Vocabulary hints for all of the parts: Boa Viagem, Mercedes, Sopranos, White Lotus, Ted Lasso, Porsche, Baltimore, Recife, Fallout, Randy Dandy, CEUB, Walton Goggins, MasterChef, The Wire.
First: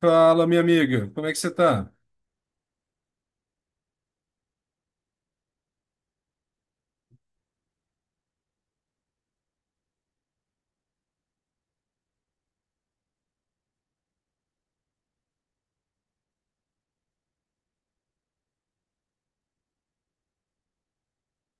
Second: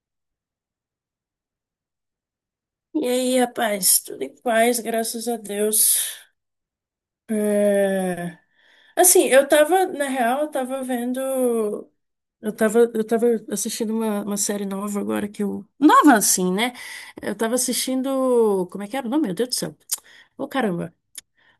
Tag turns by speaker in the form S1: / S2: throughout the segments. S1: Fala, minha amiga, como é que você tá?
S2: E aí, rapaz, tudo em paz, graças a Deus. É, Assim, eu tava, na real, eu tava vendo. Eu tava assistindo uma série nova agora que eu. Nova assim, né? Eu tava assistindo. Como é que era o nome? Meu Deus do céu. Ô, caramba.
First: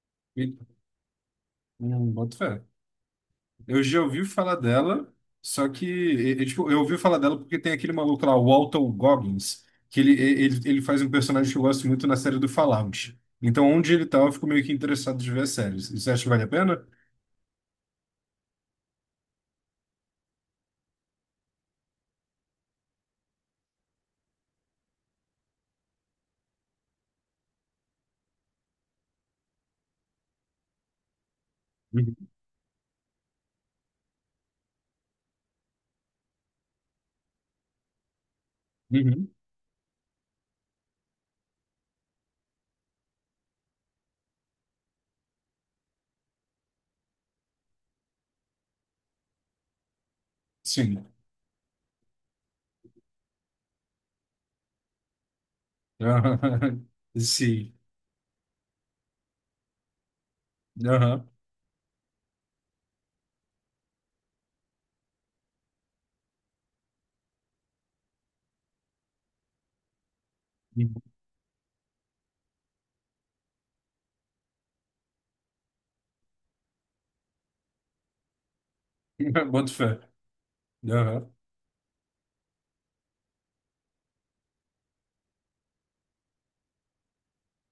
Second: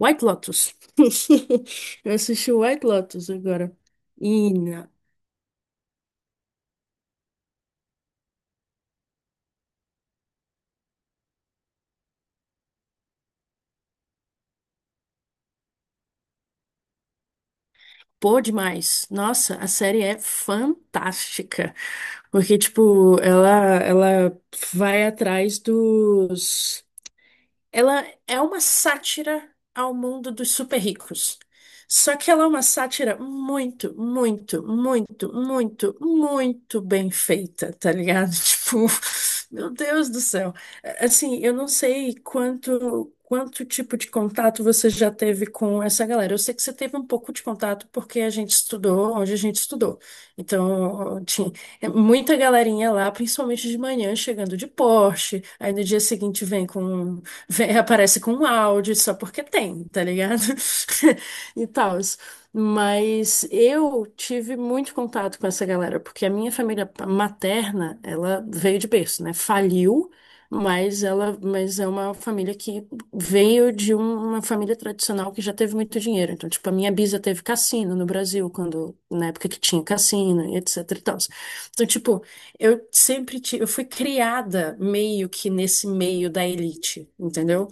S2: White
S1: Me-
S2: Lotus. Eu
S1: Boto fé.
S2: assisti o White Lotus agora.
S1: Eu já ouvi
S2: E
S1: falar dela, só que eu ouvi falar dela porque tem aquele maluco lá, o Walton Goggins, que ele, e- ele, ele faz um personagem que eu gosto muito na série do Fallout. Então, onde ele tá, eu fico meio que interessado de ver as séries. Você acha que vale a pena?
S2: Pô, demais. Nossa, a série é fantástica. Porque, tipo, ela vai atrás dos. Ela é uma sátira ao mundo dos super ricos. Só
S1: Uhum.
S2: que ela é uma sátira muito, muito, muito, muito, muito bem feita, tá ligado? Tipo,
S1: Uhum.
S2: meu Deus do céu. Assim, eu não sei quanto tipo de contato você já teve com essa galera. Eu sei que você teve um pouco de contato porque a gente estudou onde a gente estudou.
S1: Sim.
S2: Então, tinha, muita galerinha lá, principalmente de manhã, chegando de Porsche. Aí no dia seguinte
S1: Aham. Sim.
S2: vem, aparece com um áudio só porque tem, tá ligado?
S1: Aham.
S2: E tal. Mas eu tive muito contato com essa galera, porque a minha família materna, ela veio de berço, né? Faliu,
S1: Uhum.
S2: mas é uma família que veio de uma família tradicional que já teve muito dinheiro. Então, tipo, a minha bisa teve cassino no Brasil, quando na época que
S1: Boto
S2: tinha
S1: fé.
S2: cassino, e etc e tal.
S1: Aham.
S2: Então, tipo, eu fui criada meio que nesse meio da elite, entendeu?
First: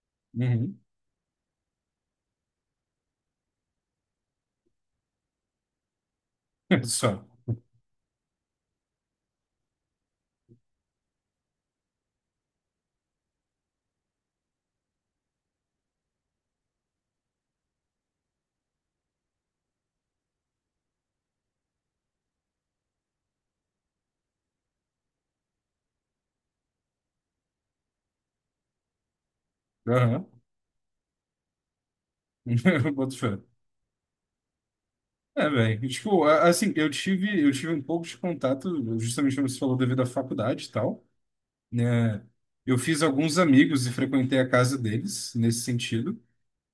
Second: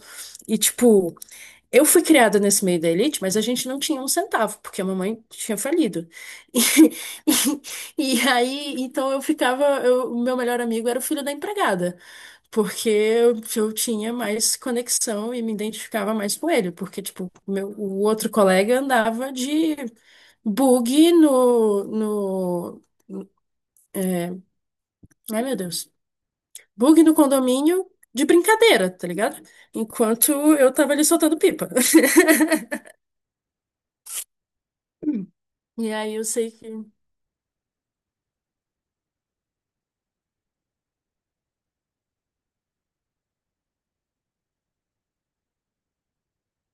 S2: E
S1: Uhum.
S2: tipo, eu fui criada nesse meio da elite, mas a gente não tinha um centavo, porque a mamãe tinha falido.
S1: Só.
S2: E, e aí, então eu ficava, o meu melhor amigo era o filho da empregada, porque eu tinha mais conexão e me identificava mais com ele, porque tipo, meu, o outro colega andava de bug no, ai meu Deus. Bug no condomínio de brincadeira, tá ligado?
S1: Aham.
S2: Enquanto eu tava ali soltando pipa.
S1: Boto fé. É, velho.
S2: E aí eu sei que.
S1: Eu tive um pouco de contato, justamente como você falou, devido à faculdade e tal, né? Eu fiz alguns amigos e frequentei a casa deles nesse sentido.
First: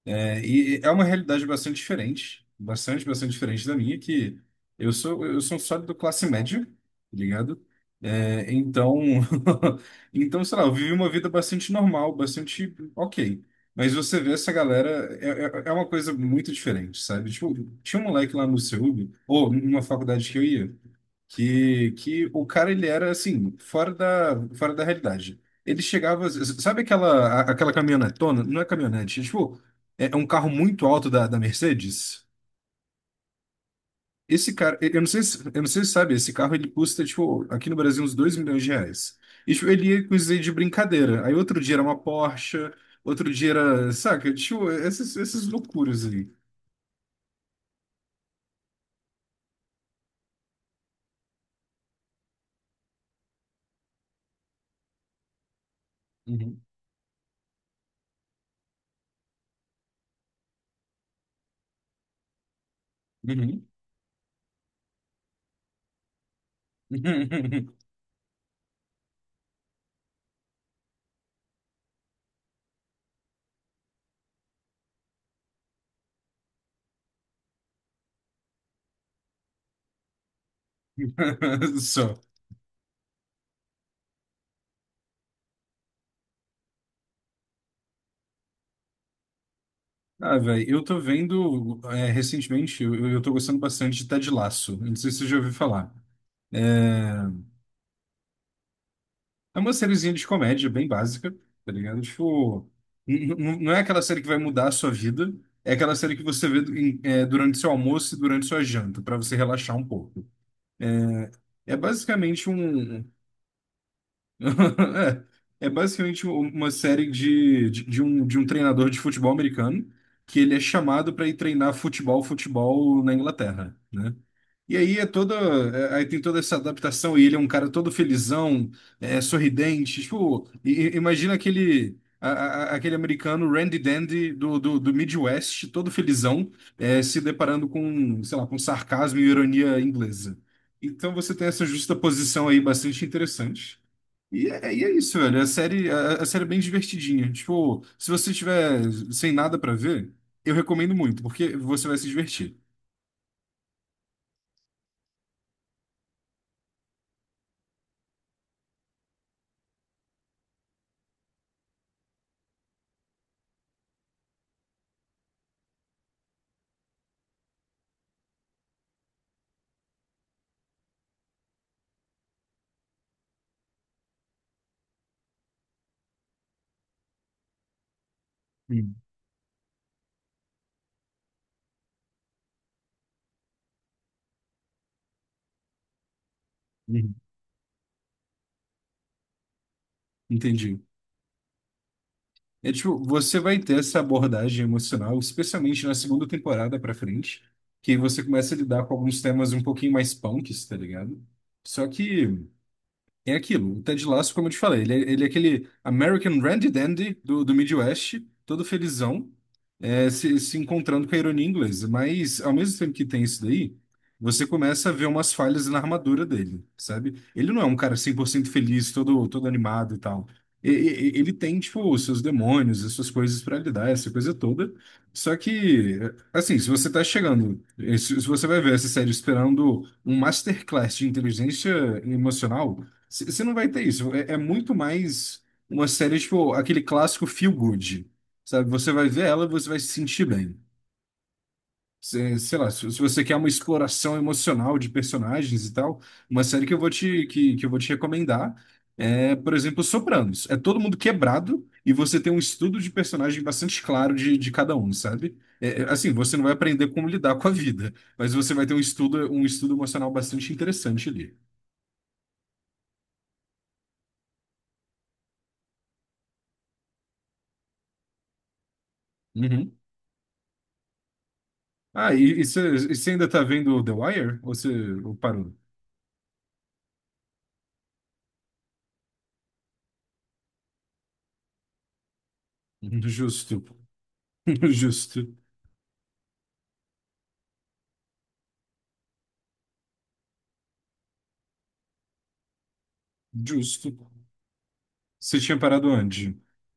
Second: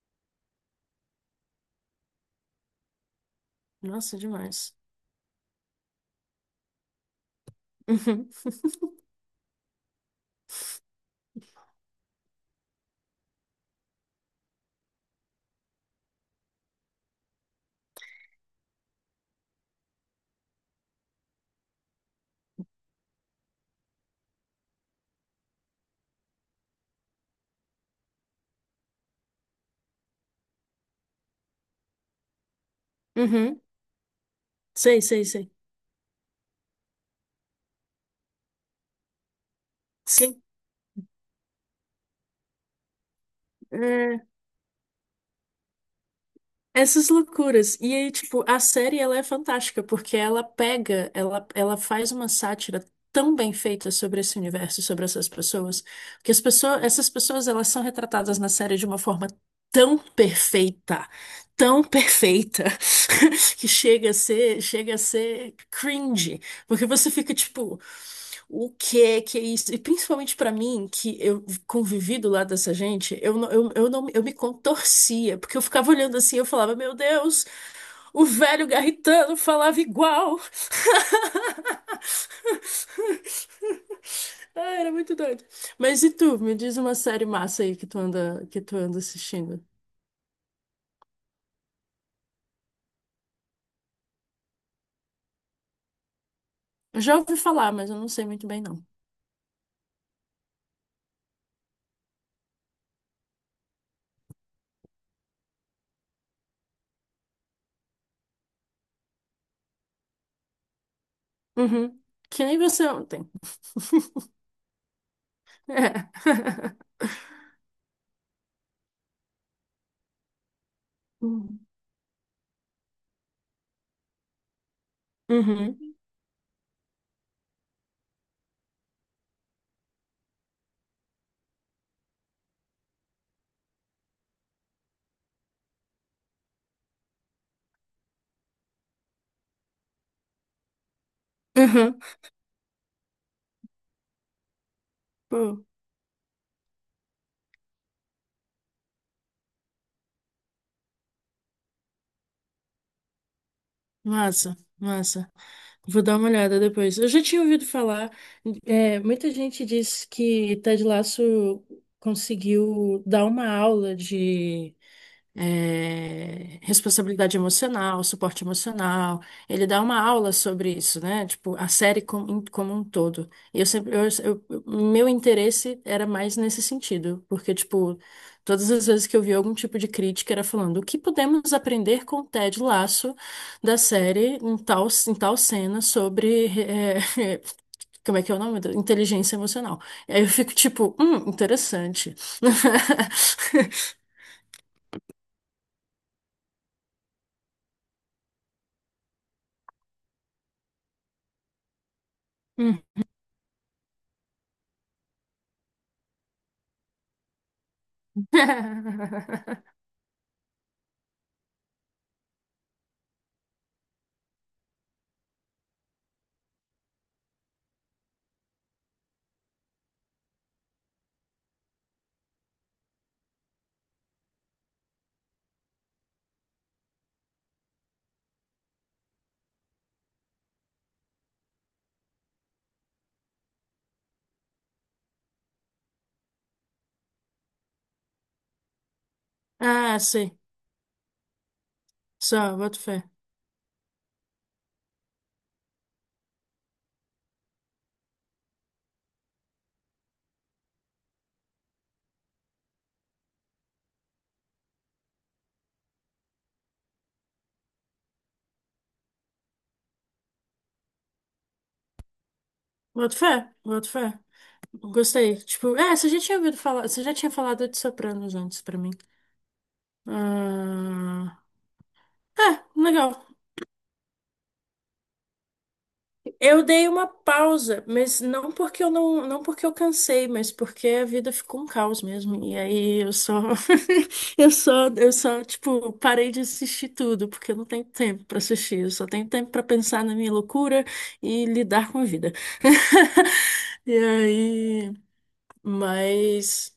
S1: É, e é uma realidade bastante diferente, bastante, bastante diferente da minha,
S2: Nossa,
S1: que
S2: demais.
S1: eu sou um sólido classe média, tá ligado?
S2: Uhum.
S1: É, então, então, sei lá, eu vivi uma vida bastante normal, bastante ok. Mas você vê essa galera, é uma coisa muito diferente, sabe? Tipo, tinha um moleque lá no CEUB, ou numa faculdade que eu ia, que o cara, ele era assim, fora fora da realidade. Ele chegava, sabe aquela, aquela caminhonetona? Não é caminhonete, é tipo, é um carro muito alto da Mercedes.
S2: Uhum.
S1: Esse cara, eu
S2: Sei,
S1: não sei
S2: sei,
S1: se,
S2: sei.
S1: eu não sei se sabe, esse carro ele custa, tipo, aqui no Brasil uns 2 milhões de reais. E tipo, ele ia com isso aí
S2: Sim.
S1: de brincadeira. Aí outro dia era uma Porsche, outro dia era, saca? Tipo, essas loucuras aí.
S2: Essas loucuras. E aí, tipo, a série ela é fantástica, porque ela faz uma sátira tão bem feita sobre esse universo, sobre essas pessoas, que
S1: Uhum.
S2: essas pessoas elas são retratadas na série de uma forma tão perfeita, tão perfeita,
S1: Uhum.
S2: que chega a ser cringe, porque você fica tipo, o que que é isso? E principalmente pra mim, que eu convivi do lado dessa gente, eu não eu me contorcia, porque eu ficava olhando assim, eu falava, meu Deus, o velho garritano falava igual.
S1: Só.
S2: Ah, era muito doido. Mas e tu, me diz uma série massa aí que tu anda assistindo.
S1: Ah, velho, eu tô vendo é, recentemente, eu tô gostando bastante de Ted Lasso. Não sei se você já ouviu falar.
S2: Eu já
S1: É,
S2: ouvi falar, mas eu não sei muito bem não.
S1: é uma sériezinha de comédia bem básica, tá ligado? Tipo, não é aquela série que vai mudar a sua vida, é aquela série que você vê durante seu almoço e durante sua janta, pra você relaxar um pouco. É
S2: Uhum. Que
S1: basicamente
S2: nem você
S1: um.
S2: ontem.
S1: É, é
S2: É.
S1: basicamente uma série de um treinador de futebol americano que ele é chamado para ir
S2: Uhum.
S1: treinar futebol na Inglaterra, né? E aí é toda,
S2: Uhum.
S1: aí tem toda essa adaptação e ele é um cara todo felizão, é, sorridente, tipo, imagina aquele aquele americano Randy Dandy do Midwest, todo felizão, é, se deparando com, sei lá, com sarcasmo e ironia inglesa. Então você tem essa justa
S2: Uhum.
S1: posição aí bastante interessante. E é isso, velho. A
S2: Pô,
S1: série, a série é bem divertidinha. Tipo, se você tiver sem nada pra ver, eu recomendo muito, porque você vai se divertir.
S2: massa, massa. Vou dar uma olhada depois. Eu já tinha ouvido falar. Muita gente diz que Ted Lasso conseguiu dar uma aula de responsabilidade emocional, suporte emocional. Ele dá uma aula sobre isso, né? Tipo, a série como um todo. E Eu sempre, eu- Meu interesse era mais nesse sentido, porque, tipo, todas as
S1: Hum,
S2: vezes que eu vi algum tipo de crítica era falando o que podemos aprender com o Ted Lasso da série em tal cena sobre,
S1: uhum.
S2: como é que é o nome? Inteligência emocional. E aí eu fico
S1: Entendi.
S2: tipo, interessante.
S1: É tipo, você vai ter essa abordagem emocional, especialmente na segunda temporada pra frente, que você começa a lidar com alguns temas um pouquinho mais punks, tá ligado? Só que é aquilo, o Ted Lasso, como eu te falei, ele é aquele American Randy Dandy do, do Midwest, todo felizão, é, se encontrando com a ironia inglesa. Mas, ao mesmo tempo que tem isso daí, você começa a ver umas falhas na armadura dele, sabe? Ele não é um cara 100% feliz, todo, todo animado e tal. Ele tem, tipo, os seus demônios, as suas coisas para lidar, essa coisa toda. Só que, assim, se você tá chegando, eh, se você vai ver essa série esperando um masterclass de inteligência emocional, você não vai ter isso. É, é muito mais uma série, tipo, aquele clássico feel good. Sabe? Você vai ver ela e você vai se
S2: Ah,
S1: sentir
S2: sim.
S1: bem. Cê-
S2: Só,
S1: sei lá,
S2: boto
S1: se,
S2: fé.
S1: se você quer uma exploração emocional de personagens e tal, uma série que que eu vou te recomendar é, por exemplo, Sopranos. É todo mundo quebrado e você tem um estudo de personagem bastante claro de cada um, sabe? É, é, assim, você não vai aprender como lidar com a vida, mas você vai ter um estudo emocional bastante interessante ali.
S2: Boto fé, boto fé. Gostei. Tipo, você já tinha ouvido falar, você já tinha falado de Sopranos antes pra mim.
S1: Uhum.
S2: Ah,
S1: Ah, e
S2: é,
S1: você
S2: legal.
S1: ainda tá vendo The Wire? Ou você parou?
S2: Eu dei uma pausa, mas não porque eu não, não porque eu cansei, mas porque a vida ficou um caos mesmo. E aí eu só
S1: Justo.
S2: Eu só, eu
S1: Justo.
S2: só, tipo, parei de assistir tudo, porque eu não tenho tempo pra assistir. Eu só tenho tempo pra pensar na minha loucura e lidar com a vida.
S1: Justo.
S2: E aí,
S1: Você tinha parado onde?
S2: mas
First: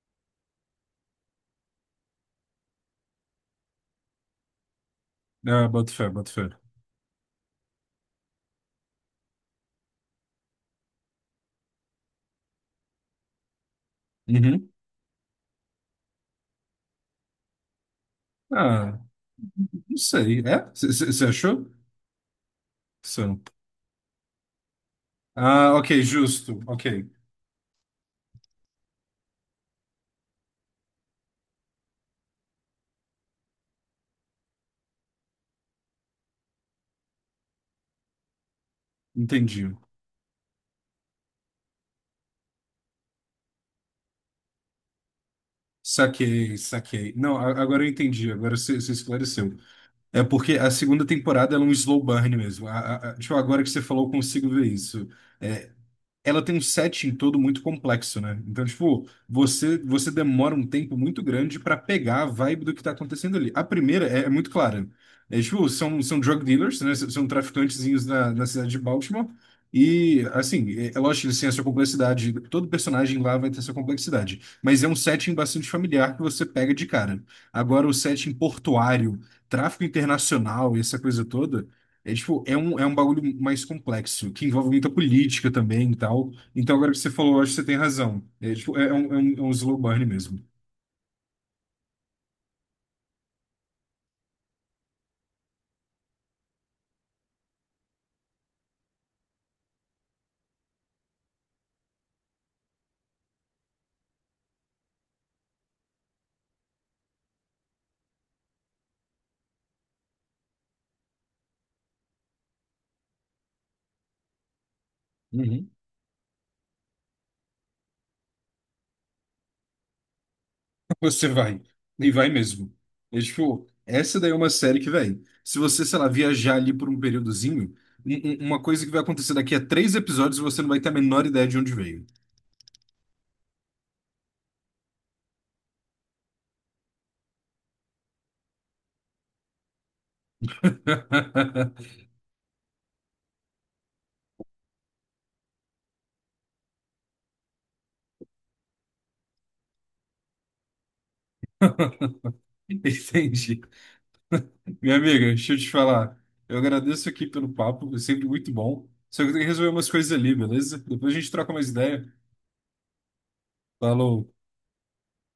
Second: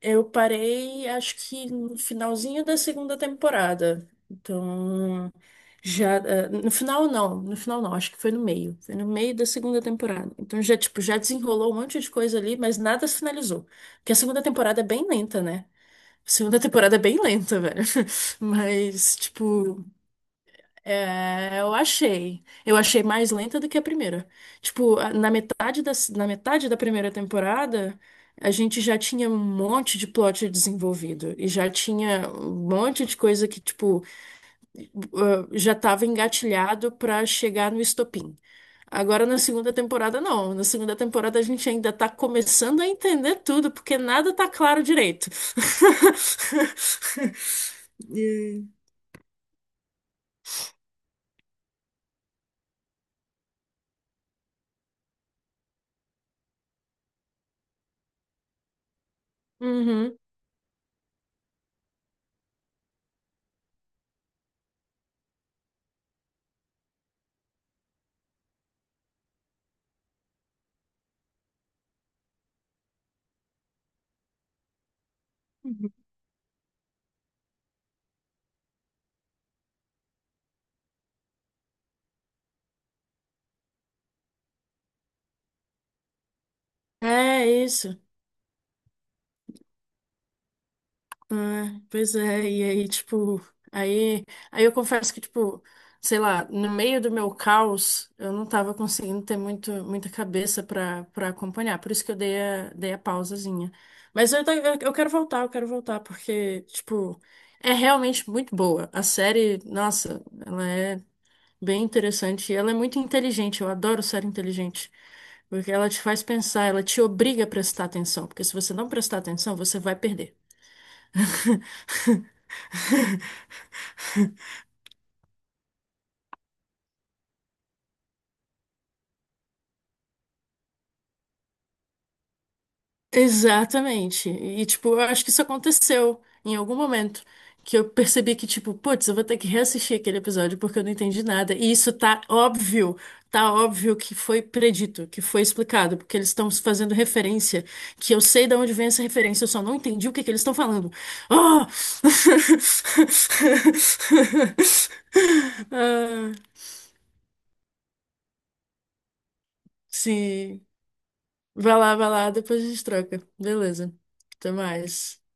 S2: eu parei, acho que no finalzinho da segunda temporada. Então,
S1: Ah, boto fé,
S2: já,
S1: boto fé.
S2: no final não, no final não, acho que foi no meio. Foi no meio da segunda temporada. Então tipo, já desenrolou um monte de coisa ali, mas nada se finalizou. Porque a segunda
S1: Uhum.
S2: temporada é bem lenta, né? Segunda temporada é bem lenta, velho.
S1: Ah,
S2: Mas, tipo,
S1: não sei. É? Você
S2: é,
S1: achou?
S2: eu achei. Eu achei mais
S1: São.
S2: lenta do que a primeira. Tipo, na
S1: Ah,
S2: metade
S1: ok,
S2: da, na
S1: justo.
S2: metade da
S1: Ok,
S2: primeira temporada, a gente já tinha um monte de plot desenvolvido. E já tinha um monte de coisa que, tipo, ah, já estava engatilhado para chegar no estopim. Agora na segunda
S1: entendi.
S2: temporada não. Na segunda temporada a gente ainda tá começando a entender tudo, porque nada tá claro direito.
S1: Saquei, saquei. Não, agora eu entendi, agora você
S2: É.
S1: esclareceu. É porque a segunda temporada ela é um slow burn mesmo. Tipo, agora que você falou, eu consigo ver isso. É, ela tem um setting todo muito complexo, né? Então, tipo, você
S2: Uhum.
S1: demora um tempo muito grande pra pegar a vibe do que tá acontecendo ali. A primeira é, é muito clara. É, tipo, são drug dealers, né? São traficantezinhos na cidade de Baltimore. E, assim, é, é lógico que eles têm a sua complexidade. Todo personagem lá vai ter sua complexidade. Mas é um setting bastante familiar que você pega de cara. Agora, o setting portuário, tráfico internacional e essa coisa toda. É, tipo, é um bagulho mais complexo, que envolve muita política também e tal. Então, agora que você falou, eu
S2: É
S1: acho que você tem
S2: isso.
S1: razão. É, tipo, é um slow burn mesmo.
S2: Ah, pois é, e aí, tipo, aí, aí, eu confesso que, tipo, sei lá, no meio do meu caos, eu não tava conseguindo ter muita cabeça pra acompanhar, por isso que eu dei a pausazinha. Mas eu quero voltar, eu quero voltar, porque, tipo, é realmente muito boa. A série, nossa, ela é bem interessante e ela é muito inteligente, eu adoro série inteligente.
S1: Uhum.
S2: Porque ela te faz pensar, ela te obriga a prestar atenção, porque se você não prestar atenção, você vai perder.
S1: Você vai. E vai mesmo. É tipo, essa daí é uma série que, velho, se você, sei lá, viajar ali por um períodozinho, um- uma coisa que vai acontecer daqui a 3 episódios, você não vai ter a menor ideia de onde veio.
S2: Exatamente. E, tipo, eu acho que isso aconteceu em algum momento. Que eu percebi que, tipo, putz, eu vou ter que reassistir aquele episódio porque eu não entendi nada. E isso tá óbvio que foi predito, que foi explicado, porque eles estão fazendo referência, que eu sei de onde vem essa referência, eu só não entendi o que que eles estão falando. Ah!
S1: Entende? Minha amiga, deixa eu te falar.
S2: Ah,
S1: Eu agradeço aqui pelo papo, é sempre muito bom. Só que eu tenho que resolver umas coisas ali,
S2: sim.
S1: beleza? Depois a gente troca mais ideia.
S2: Vai lá, depois a gente troca. Beleza.
S1: Falou.
S2: Até mais.